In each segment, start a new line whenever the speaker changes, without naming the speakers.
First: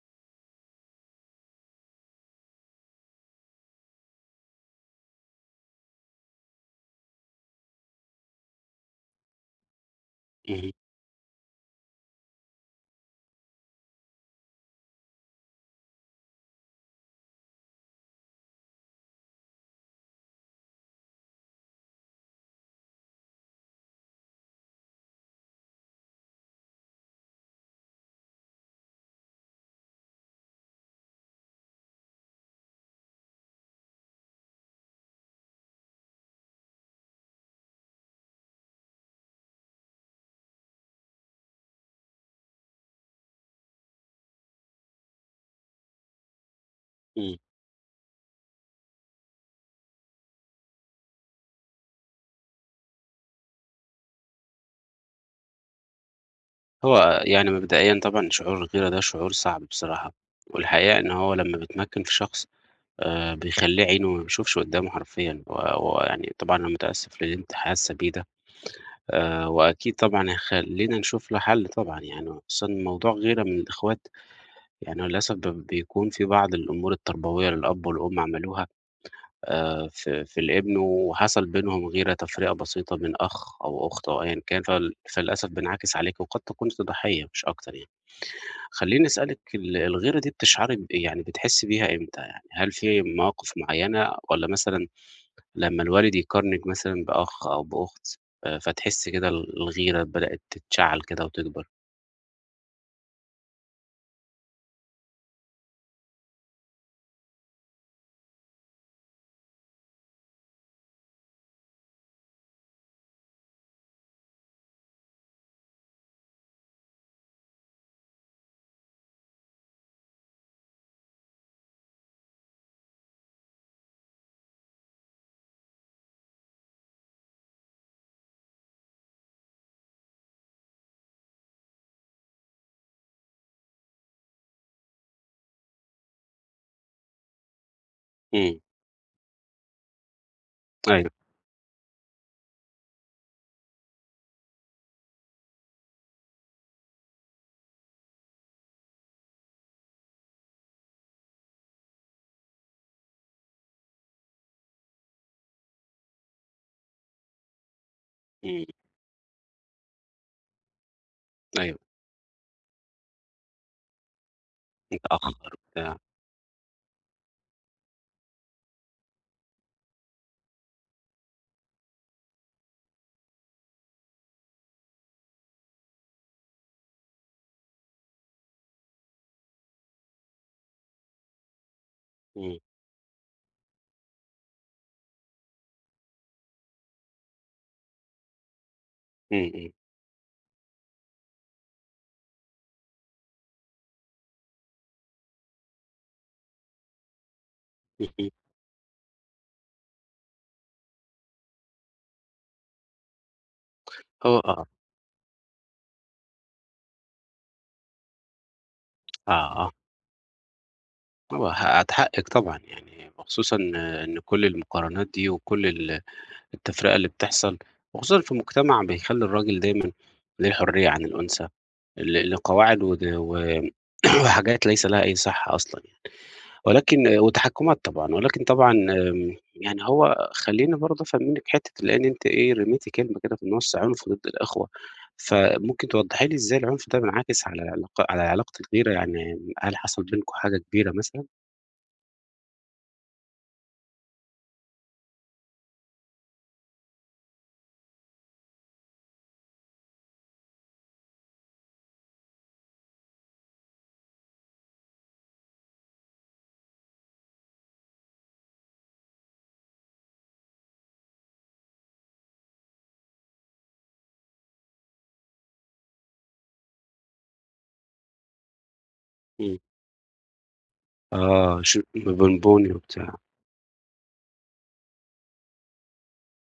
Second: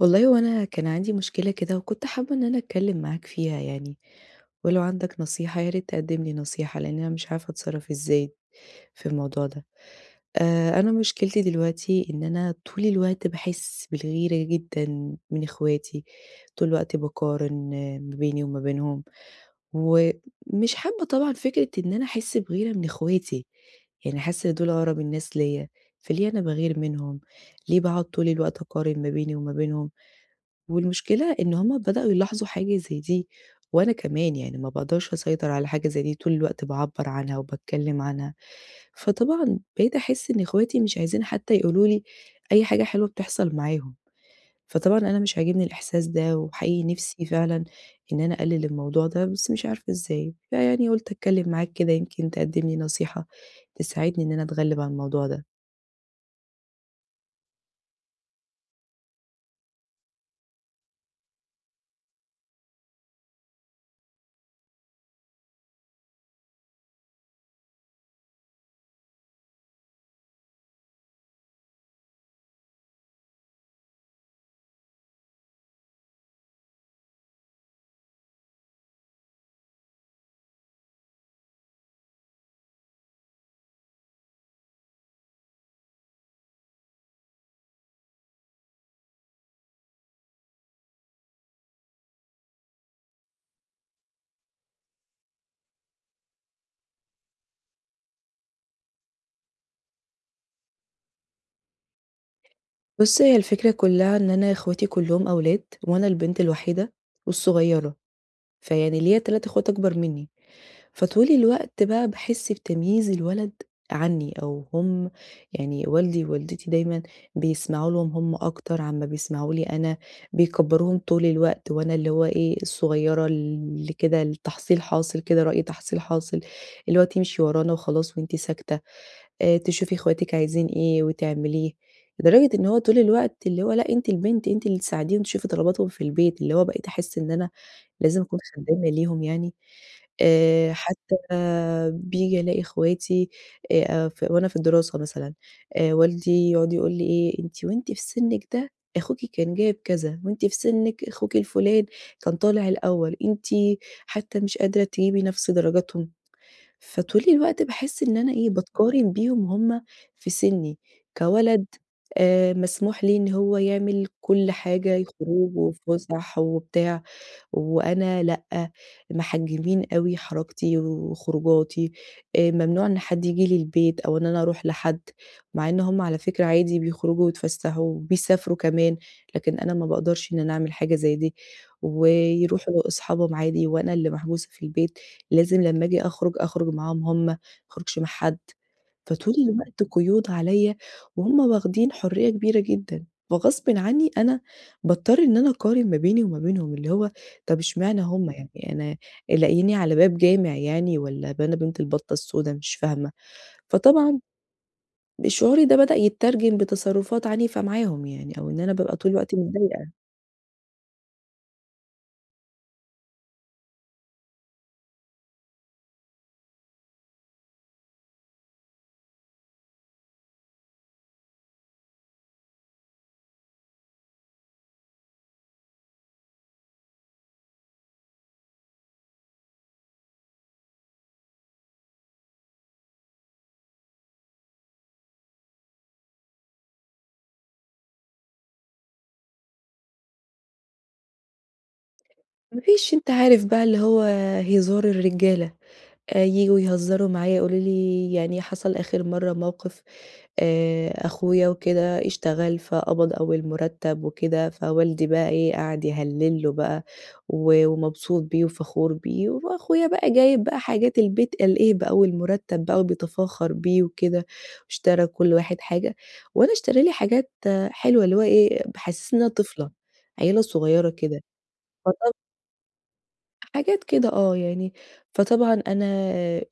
والله هو أنا كان عندي مشكلة كده وكنت حابة إن أنا أتكلم معاك فيها يعني، ولو عندك نصيحة يا ريت تقدم لي نصيحة لأن أنا مش عارفة أتصرف إزاي في الموضوع ده.
اهم،
أنا مشكلتي دلوقتي إن أنا طول الوقت باحس بالغيرة جدًا من إخواتي، طول الوقت باقارن ما بيني وما بينهم، ومش حابة طبعًا فكرة إن أنا أحس بغيرة من إخواتي، يعني حاسة إن دول أقرب الناس ليّا، فليه أنا باغير منهم؟ ليه باقعد طول الوقت أقارن ما بيني وما بينهم؟ والمشكلة إن هُم بدأوا يلاحظوا حاجة زي دي، وأنا كمان يعني ما باقدرش أسيطر على حاجة زي دي، طول الوقت باعبّر عنها وباتكلم عنها، فطبعًا بقيت أحس إن إخواتي مش عايزين حتى يقولوا لي أي حاجة حلوة بتحصل معاهم، فطبعًا أنا مش عاجبني الإحساس ده، وحقيقي نفسي
إمم.
فعلًا إن أنا أقلل الموضوع ده، بس مش عارفة إزاي، فيعني قُلت أتكلم معاك كده يمكن تقدم لي نصيحة تساعدني إن أنا أتغلب على الموضوع ده.
يعني مبدئيًا طبعًا شعور الغيرة ده شعور صعب بصراحة، والحقيقة إن هو لمّا بيتمكّن في شخص بيخلّيه عينه ما بيشوفش قدّامه حرفيًا، ويعني طبعًا أنا متأسف للي أنتِ حاسة بيه ده، وأكيد طبعًا خلّينا نشوف له حل طبعًا يعني، وخصوصًا موضوع غيرة من الإخوات. يعني هو للأسف بيكون في بعض الأمور التربوية للأب والأم عملوها في الابن وحصل بينهم غيرة تفرقة بسيطة من أخ أو أخت أو أيًا كان، فللأسف بانعكس عليكِ وقد كنتِ ضحية مش أكتر يعني. خلّيني أسألِك الغيرة دي بتشعري يعني بتحسّي بيها إمتى يعني؟ هل في مواقف معيّنة والّا مثلًا لمّا الوالد يقارنِك مثلًا بأخ أو بأخت فتحسّي كده الغيرة بدأت تتشعّل كده وتكبر؟
بُص هي الفكرة كلها إن أنا إخواتي كلّهم أولاد، وأنا البنت الوحيدة والصغيرة. فيعني ليّا 3 اخوات أكبر منّي، فطول الوقت بقى باحس بتمييز الولد عني أو هم يعني والدي ووالدتي دايمًا بيسمعوا لهم هم أكتر عمّا بيسمعوا لي أنا، بيكبّروهم طول الوقت وأنا اللي هو إيه، الصغيّرة اللي كده التحصيل حاصل كده رأي تحصيل حاصل، اللي هو تمشي ورانا وخلاص وأنتِ ساكتة، تشوفي اخواتِك عايزين إيه وتعمليه، لدرجة إن هو طول الوقت اللي هو لأ أنتِ البنت أنتِ اللي تساعديهم تشوفي طلباتهم في البيت، اللي هو بقيت أحس إن أنا لازم أكون
إمم،
خدّامة ليهم يعني،
أيوه،
حتى بييجي ألاقي إخواتي ف وأنا في الدراسة مثلًا، والدي يقعد يقول لي إيه: "أنتِ وأنتِ في سِنِّك ده أخوكِ كان جايب كذا، وأنتِ في سِنِّك أخوكِ الفُلان كان طالع الأول، أنتِ حتى مش قادرة تجيبي نفس درجاتهم." فطول الوقت باحس إن أنا إيه،
إمم،
باتقارن بيهم وهُم في سِنِّي، كولد
أيوه،
مسموح ليه إن هو يعمل كل حاجة،
متأخّر
خروج
بتاع،
وفُسح وبتاع. وأنا لأ، محجمين أوي حركتي وخروجاتي، ممنوع إن حد ييجي لي البيت أو إن أنا أروح لحد، مع إن هُم على فكرة عادي بيخرجوا ويتفسحوا وبيسافروا كمان، لكن أنا ما باقدرش إن أنا أعمل حاجة زي دي،
إمم،
ويروحوا لأصحابهم عادي وأنا اللي محبوسة في البيت، لازم لمّا آجي أخرج، أخرج معاهم هُم، ما أخرجش مع حد. فطول
إمم، إمم،
الوقت قيود عليّا وهُم واخدين حرية كبيرة جدًا، فغصبٍ عنّي أنا باضطر إن أنا أقارن ما بيني وما بينهم، اللي هو طَب إشمعنى هُم
اهم،
يعني أنا لاقييني على باب جامع يعني والّا أنا بنت البطة السودا مش فاهمة، فطبعًا
هو آه،
شعوري ده بدأ يتّرجم بتصرفات عنيفة معاهم يعني أو إن أنا بابقى طول
آه،
الوقت
آه.
متضايقة.
هو هات حقِّك طبعًا، يعني وخصوصًا إن كل المقارنات دي وكل التفرقة اللي بتحصل، وخصوصًا في مجتمع بيخلّي الراجل دايمًا ليه الحرية عن الأنثى، لقواعد ود و وحاجات ليس لها أي صحة أصلًا يعني، ولكن وتحكُّمات طبعًا. ولكن طبعًا يعني هو خلّيني برضه أفهّمِك حتّة لإن أنتِ إيه رميتِ كلمة كده في النُص، عنف ضد الإخوة، فممكن توضّحي لي إزاي العنف ده بينعكس على على علاقة الغيرة، يعني هل حصل بينكم حاجة كبيرة مثلًا؟
ما فيش أنت عارف بقى اللي هو هزار الرجالة. ييجوا يهزروا معايا يقولوا لي يعني حصل آخر مرّة موقف أخويا وكده اشتغل فقبض أول مرتّب وكده، فوالدي بقى إيه، قعد يهلّل له بقى و ومبسوط بيه وفخور بيه، وأخويا بقى جايب بقى حاجات البيت قالقاه بأول مرتّب بقى وبيتفاخر بيه وكده، واشترى كل واحد حاجة، وأنا اشترى لي حاجات آه، حلوة اللي هو إيه، بيحسّسني إن أنا
إمم.
طفلة، عيّلة صغيّرة كده.
آه،
فط
بونبوني وبتاع،
حاجات كده آه، يعني فطبعًا أنا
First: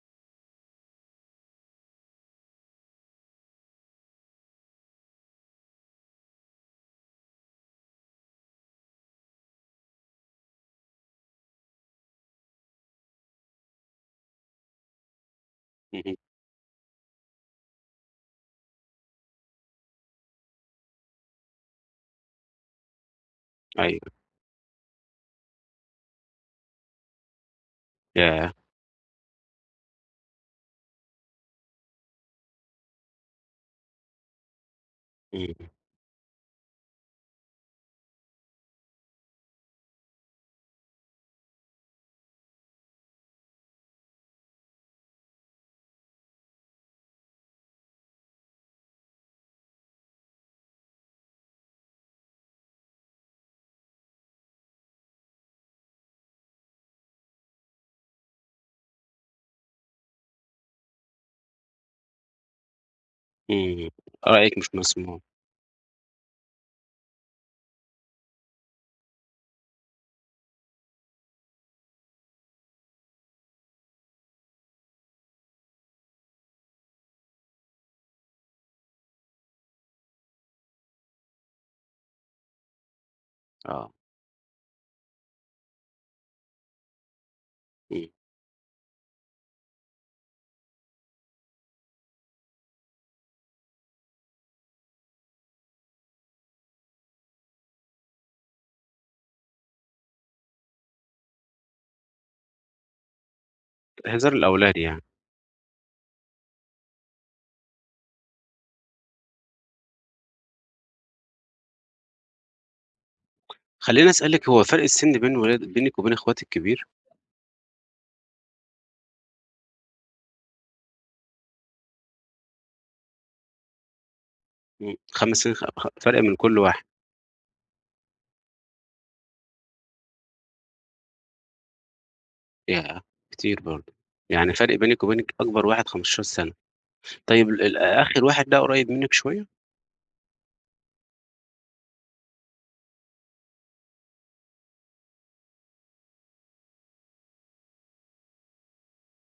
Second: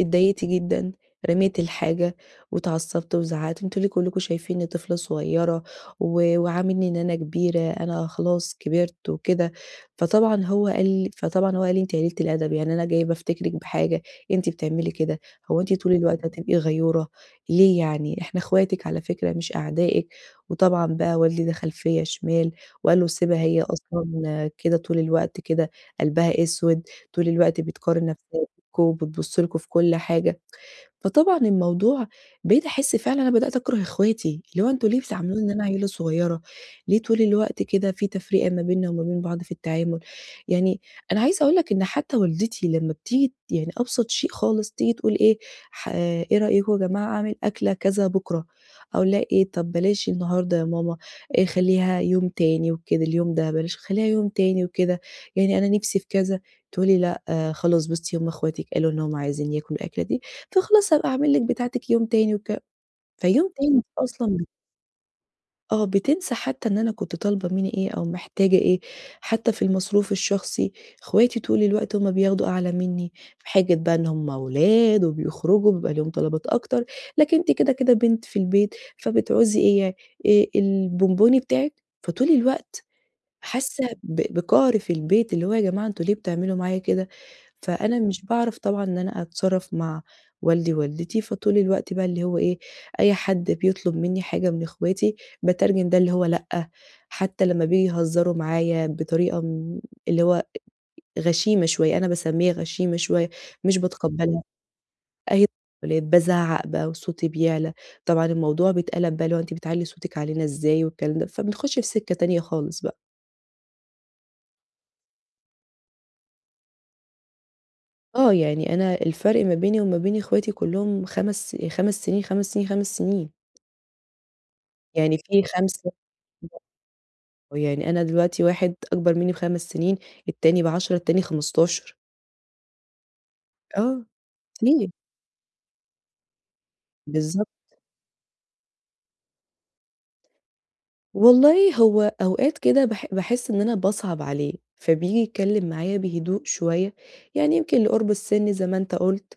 اتضايقت جدًا، رميت الحاجة واتعصبت وزعقت، أنتم ليه كلّكم شايفينّي طفلة صغيّرة و وعاملني إن أنا كبيرة، أنا خلاص كبرت وكده، فطبعًا هو قال لي: "أنتِ قليلة الأدب، يعني أنا جاي بافتكرِك بحاجة، أنتِ بتعملي كده، هو أنتِ طول
اهم،
الوقت هتبقي غيورة، ليه يعني؟ إحنا اخواتِك على فكرة مش أعدائِك." وطبعًا بقى والدي دخل فيّا شمال وقال له: "سيبها هي
أيوه،
أصلًا كده طول الوقت كده، قلبها أسود." طول الوقت بتقارن نفسها
ياه!
بيكم، وبتبُص لكم في كل حاجة. فطبعًا الموضوع بقيت أحس فعلًا أنا بدأت أكره إخواتي، اللي هو أنتم ليه بتعاملوني إن
إمم،
أنا عيلة صغيرة، ليه طول الوقت كده في تفرقة ما بيننا وما بين بعض في التعامل، يعني أنا عايزة أقول لك إن حتى والدتي لمّا بتيجي يعني أبسط شيء خالص تيجي تقول إيه إيه رأيكم يا جماعة أعمل أكلة كذا بكرة، أقول لها إيه طب بلاش النهارده يا ماما خلّيها يوم تاني وكده، اليوم ده بلاش خلّيها يوم تاني وكده، يعني أنا نِفْسي في كذا، تقول لي لأ آه خلاص بُصي هم أخواتِك قالوا إن هم عايزين ياكلوا الأكلة دي تخلص هابقى أعمل لِك بتاعتِك يوم تاني فيوم تاني دي
إمم،
أصلًا
رأيك مش مسموع،
آه، بتنسى حتى إن أنا كنت طالبة مني إيه أو محتاجة إيه، حتى في المصروف الشخصي اخواتي طول الوقت هُم بياخدوا أعلى مني، بحجة بقى إن هُم ولاد وبيخرجوا بيبقى ليهم طلبات أكتر، لكن أنتِ كده، كده بنت في البيت فبتعوزي إيه يعني البونبوني بتاعِك، فطول الوقت حاسة
آه،
ب بقهر في البيت، اللي هو يا جماعة أنتم ليه بتعملوا معايا كده؟ فأنا
إمم،
مش باعرف طبعًا إن أنا أتصرّف مع والدي ووالدتي، فطول الوقت بقى اللي هو إيه، أي حد بيطلب منّي حاجة من إخواتي باترجم ده اللي هو لأ، حتى لمّا بييجوا يهزروا معايا بطريقة م اللي هو غشيمة شوية، أنا باسمّيها غشيمة شوية، مش
هزار
باتقبّلها،
الأولاد يعني.
أهي الولاد بازعّق بقى وصوتي بيعلى، طبعًا الموضوع بيتقلب بقى اللي هو أنتِ بتعلّي صوتِك علينا إزاي والكلام ده، فبنخش في سكة تانية خالص بقى.
خلّيني أسألِك هو فرق السِن بين ولاد بينِك وبين أخواتِك كبير؟
آه، يعني أنا الفرق ما بيني وما بين اخواتي كلّهم 5 سنين، 5 سنين، 5 سنين،
إمم،
يعني
5
في
سنين خ خ
5
فرق من كل واحد،
يعني أنا دلوقتي واحد أكبر منّي ب5 سنين، التاني ب10، التاني 15
ياه! كتير برضه،
آه،
يعني فرق
كتير،
بينِك وبينِك أكبر واحد 15 سنة. طيب
بالضبط.
ال ال آخر واحد ده قريب منِك شوية؟
والله هو أوقات كده باحس إن أنا باصعب عليه، فبييجي يتكلم معايا بهدوء شوية، يعني يمكن لقرب السن زي ما أنت قُلت،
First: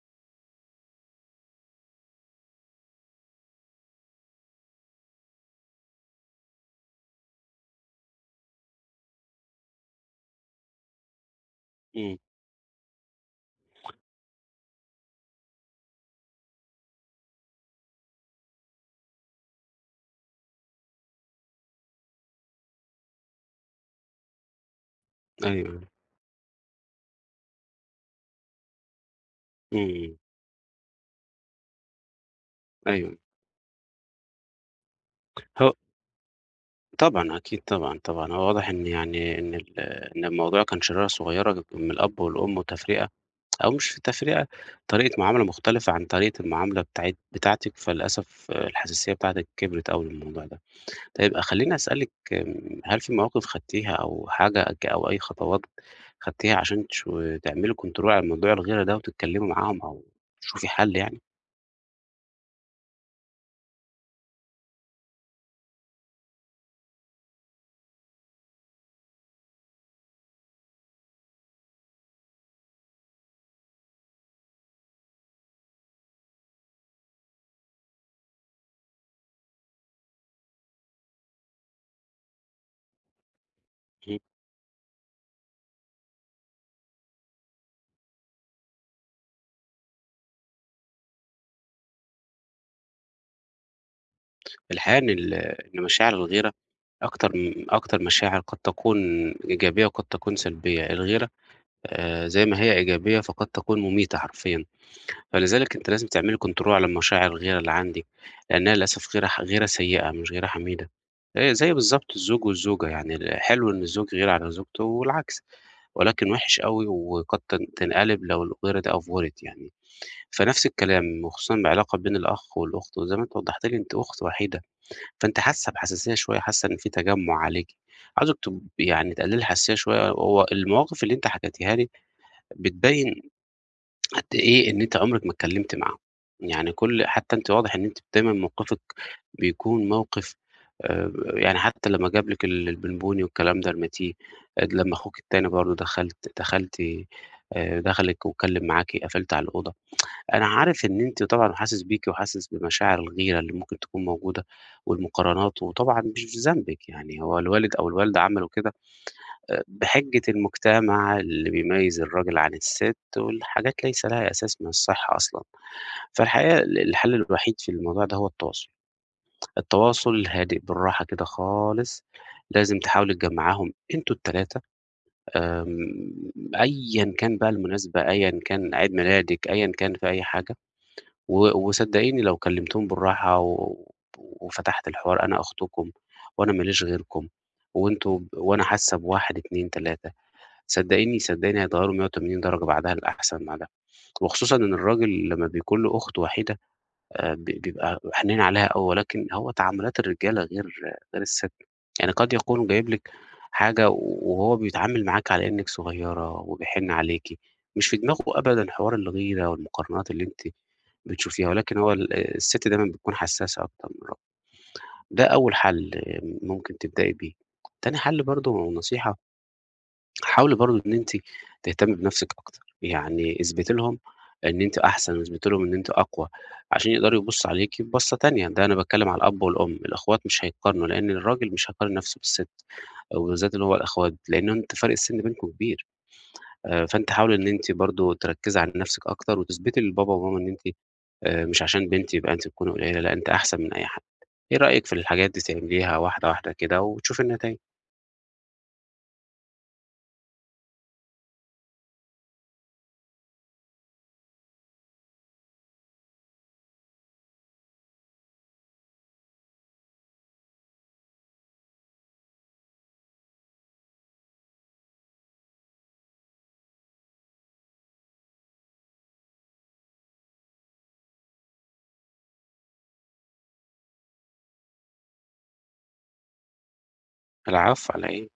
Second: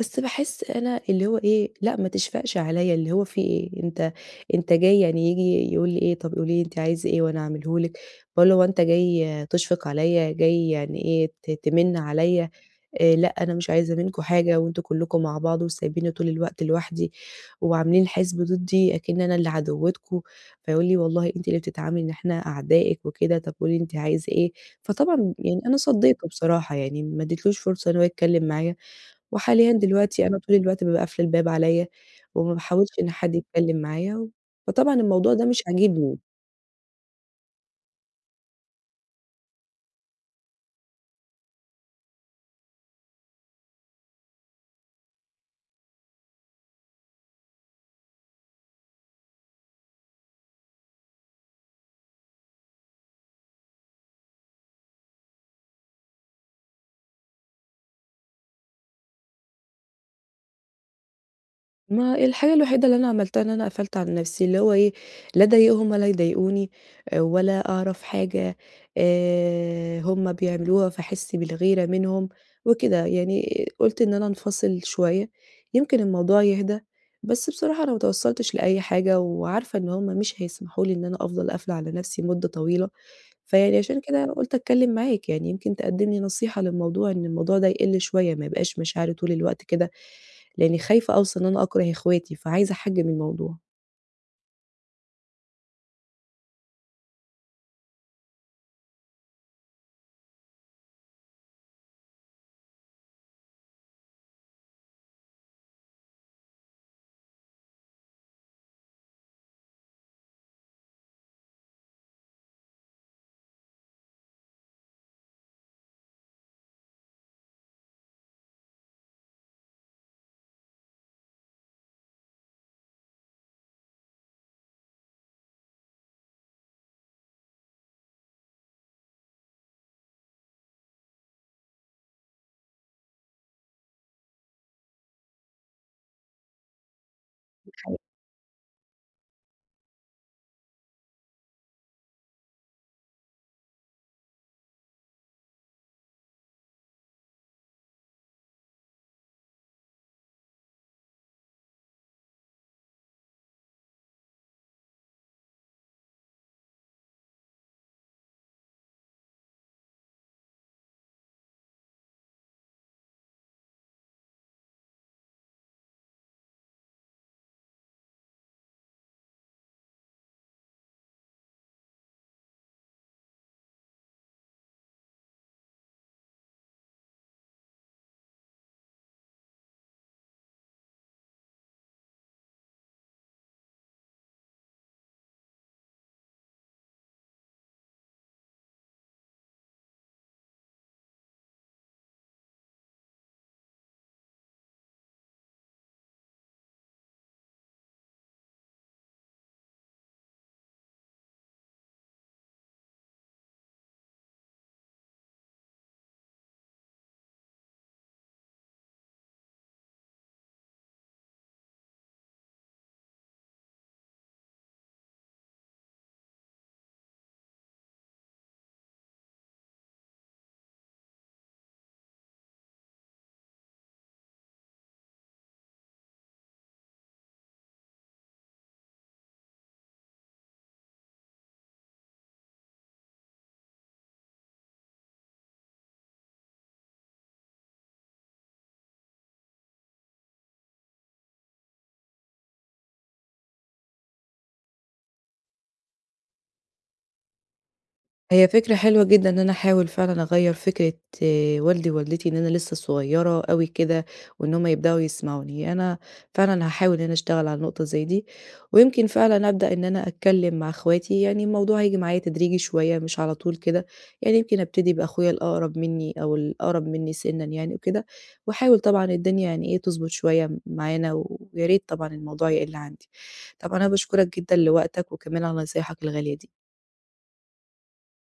بس باحس أنا اللي هو إيه، لأ ما تشفقش عليَّ، اللي هو في إيه، أنت جاي يعني ييجي يقول لي إيه، طب قولي لي أنتِ عايزة إيه وأنا هاعمله لِك، باقول له: "هو أنت جاي تشفق عليَّ، جاي يعني إيه ت تمِن
إمم،
عليَّ؟" لأ أنا مش عايزة منكم حاجة وأنتم كلّكم مع بعض وسايبينّي طول الوقت لوحدي، وعاملين حِزب ضدّي أكِن أنا اللي عدوّتكم، فيقول لي: "والله أنتِ اللي بتتعاملي إن إحنا أعدائِك وكده، طَب قولي أنتِ عايزة إيه؟" فطبعًا يعني أنا
أيوه،
صدّيته بصراحة يعني ما ادّيتلوش فرصة إن هو يتكلّم معايا، وحاليًا
إمم،
دلوقتي أنا طول الوقت بابقى قافلة الباب عليّا، وما باحاولش إن
أيوه،
حد يتكلّم معايا، فطبعًا الموضوع ده مش
هو
عاجبني.
طبعًا، أكيد طبعًا، طبعًا. هو واضح إن يعني إن ال إن الموضوع كان شرارة صغيرة من الأب والأم وتفرقة أو مش في تفرقة، طريقة معاملة مختلفة عن طريقة المعاملة بتاعتِك، فللأسف آه، الحساسية بتاعتِك كبرت أوي للموضوع ده. طيب آه، خلّيني أسألِك هل في مواقف خدتيها أو حاجة ك أو أي خطوات خدتيها عشان تعملي control على موضوع الغيرة ده وتتكلمي معاهم أو تشوفي حل يعني؟
ما الحاجة الوحيدة اللي أنا عملتها إن أنا قفلت على نفسي، اللي هو إيه، لا أضايقهم ولا يضايقوني، آه، ولا أعرف حاجة هم بيعملوها فاحس بالغيرة منهم وكده، يعني قُلت إن أنا أنفصل شوية، يمكن الموضوع يهدى، بس بصراحة أنا ما توصلتش لأي حاجة، وعارفة إن هم مش هيسمحوا لي إن أنا أفضل قافلة على نفسي مدة طويلة. فيعني عشان
إمم.
كده قُلت أتكلّم معاك، يعني يمكن تقدّم لي نصيحة للموضوع إن الموضوع ده يقِل شوية، ما يبقاش مشاعري طول الوقت كده، لإنّي خايفة أوصل إن أنا أكره إخواتي، فعايزة أحجّم الموضوع.
الحقيقة إن مشاعر الغيرة أكتر مشاعر قد تكون إيجابية وقد تكون سلبية. الغيرة زي ما هي إيجابية فقد تكون مميتة حرفيًا. فلذلك أنتِ لازم تعملي control على المشاعر الغيرة اللي عندِك، لأنها للأسف غيرة سيئة مش غيرة حميدة، زي بالضبط الزوج والزوجة يعني حلو إن الزوج يغير على زوجته والعكس، ولكن وِحِش أوي وقد تنقلب لو الغيرة دي أفورت يعني. فنفس الكلام وخصوصًا العلاقة بين الأخ والأخت وزي ما أنتِ وضحتِ لي أنتِ أخت وحيدة، فأنتِ حاسة بحساسية شوية، حاسة إن في تجمُّع عليكِ. عاوزِك يعني تقللي الحساسية شوية. هو المواقف اللي أنتِ حكيتيها لي بتبين قد إيه إن أنتِ عمرِك ما اتكلمتِ معاهم، يعني كل حتى أنتِ واضح إن أنتِ دايمًا موقفِك بيكون موقف يعني حتى لمّا جاب لِك البونبوني والكلام ده رميتيه، أد لمّا أخوك التاني برضه دخلت دخلت دخلِك واتكلم معاكِ قفلتِ على الأوضة. أنا عارف إن أنتِ طبعًا وحاسس بيكِ وحاسس بمشاعر الغيرة اللي ممكن تكون موجودة والمقارنات، وطبعًا مش في ذنبِك يعني هو الوالد أو الوالدة عملوا كده بحجة المجتمع اللي بيميّز الراجل عن الست والحاجات ليس لها أساس من الصحة أصلًا. فالحقيقة الحل الوحيد في الموضوع ده هو التواصل. التواصل الهادئ بالراحة كده خالص. لازم تحاولوا تجمّعاهم أنتم ال3 آمم أيًا كان بقى المناسبة، أيًا كان عيد ميلادِك، أيًا كان في أي حاجة وصدّقيني لو كلمتيهم بالراحة وفتحت الحوار أنا أختكم وأنا ما ليش غيركم وأنتم وأنا حاسة ب1، 2، 3. صدّقيني، صدّقيني هيتغيّروا 180 درجة بعدها للأحسن بعدها، وخصوصًا إن الراجل لمّا بيكون له أخت وحيدة ب بيبقى حنين عليها أوي، ولكن هو تعاملات الرجالة غير الست، يعني قد يكون جايب لِك حاجة وهو بيتعامل معاكِ على إنِّك صغيّرة وبيحن عليكِ، مش في دماغه أبدًا حوار الغيرة والمقارنات اللي أنتِ بتشوفيها، ولكن هو الست دايمًا بتكون حسّاسة أكتر من الراجل. ده أول حل آه، ممكن تبدئي بيه. تاني حل برضه نصيحة، حاولي برضه إن أنتِ تهتمي بنفسِك أكتر، يعني اثبتي لهم إن أنتِ أحسن، اثبتي لهم إن أنتِ أقوى، عشان يقدروا يبُصّوا عليكِ ببصّة تانية. ده أنا باتكلم على الأب والأم، الأخوات مش هيتقارنوا، لإن الراجل مش هيقارن نفسه بالست، وبالذات اللي هو الأخوات، لإن أنتِ فرق السن بينكم كبير. فأنتِ حاولي إن أنتِ برضه تركّزي على نفسِك أكتر، وتثبتي لبابا وماما إن أنتِ مش عشان بنت يبقى أنتِ تكوني قليلة، لأ أنتِ أحسن من أي حد. إيه رأيِك في الحاجات دي تعمليها واحدة واحدة كده وتشوفي النتايج؟
هي فكرة حلوة جدًا إن أنا أحاول فعلًا أغيّر فكرة آه، والدي ووالدتي إن أنا لسه صغيّرة أوي كده، وإن هُم يبدأوا يسمعوني، أنا فعلًا هاحاول إن أنا أشتغل على النقطة زي دي، ويمكن فعلًا أبدأ إن أنا أتكلّم مع أخواتي، يعني الموضوع هييجي معايا تدريجي شوية مش على طول كده، يعني يمكن أبتدي بأخويا الأقرب منّي أو الأقرب منّي سِنًا يعني وكده، وأحاول طبعًا الدنيا يعني إيه تضبط شوية م معانا، ويا ريت طبعًا الموضوع يقِل عندي. طبعًا أنا باشكرك جدًا لوقتك وكمان على نصايحك الغالية دي.
العفو على إيه؟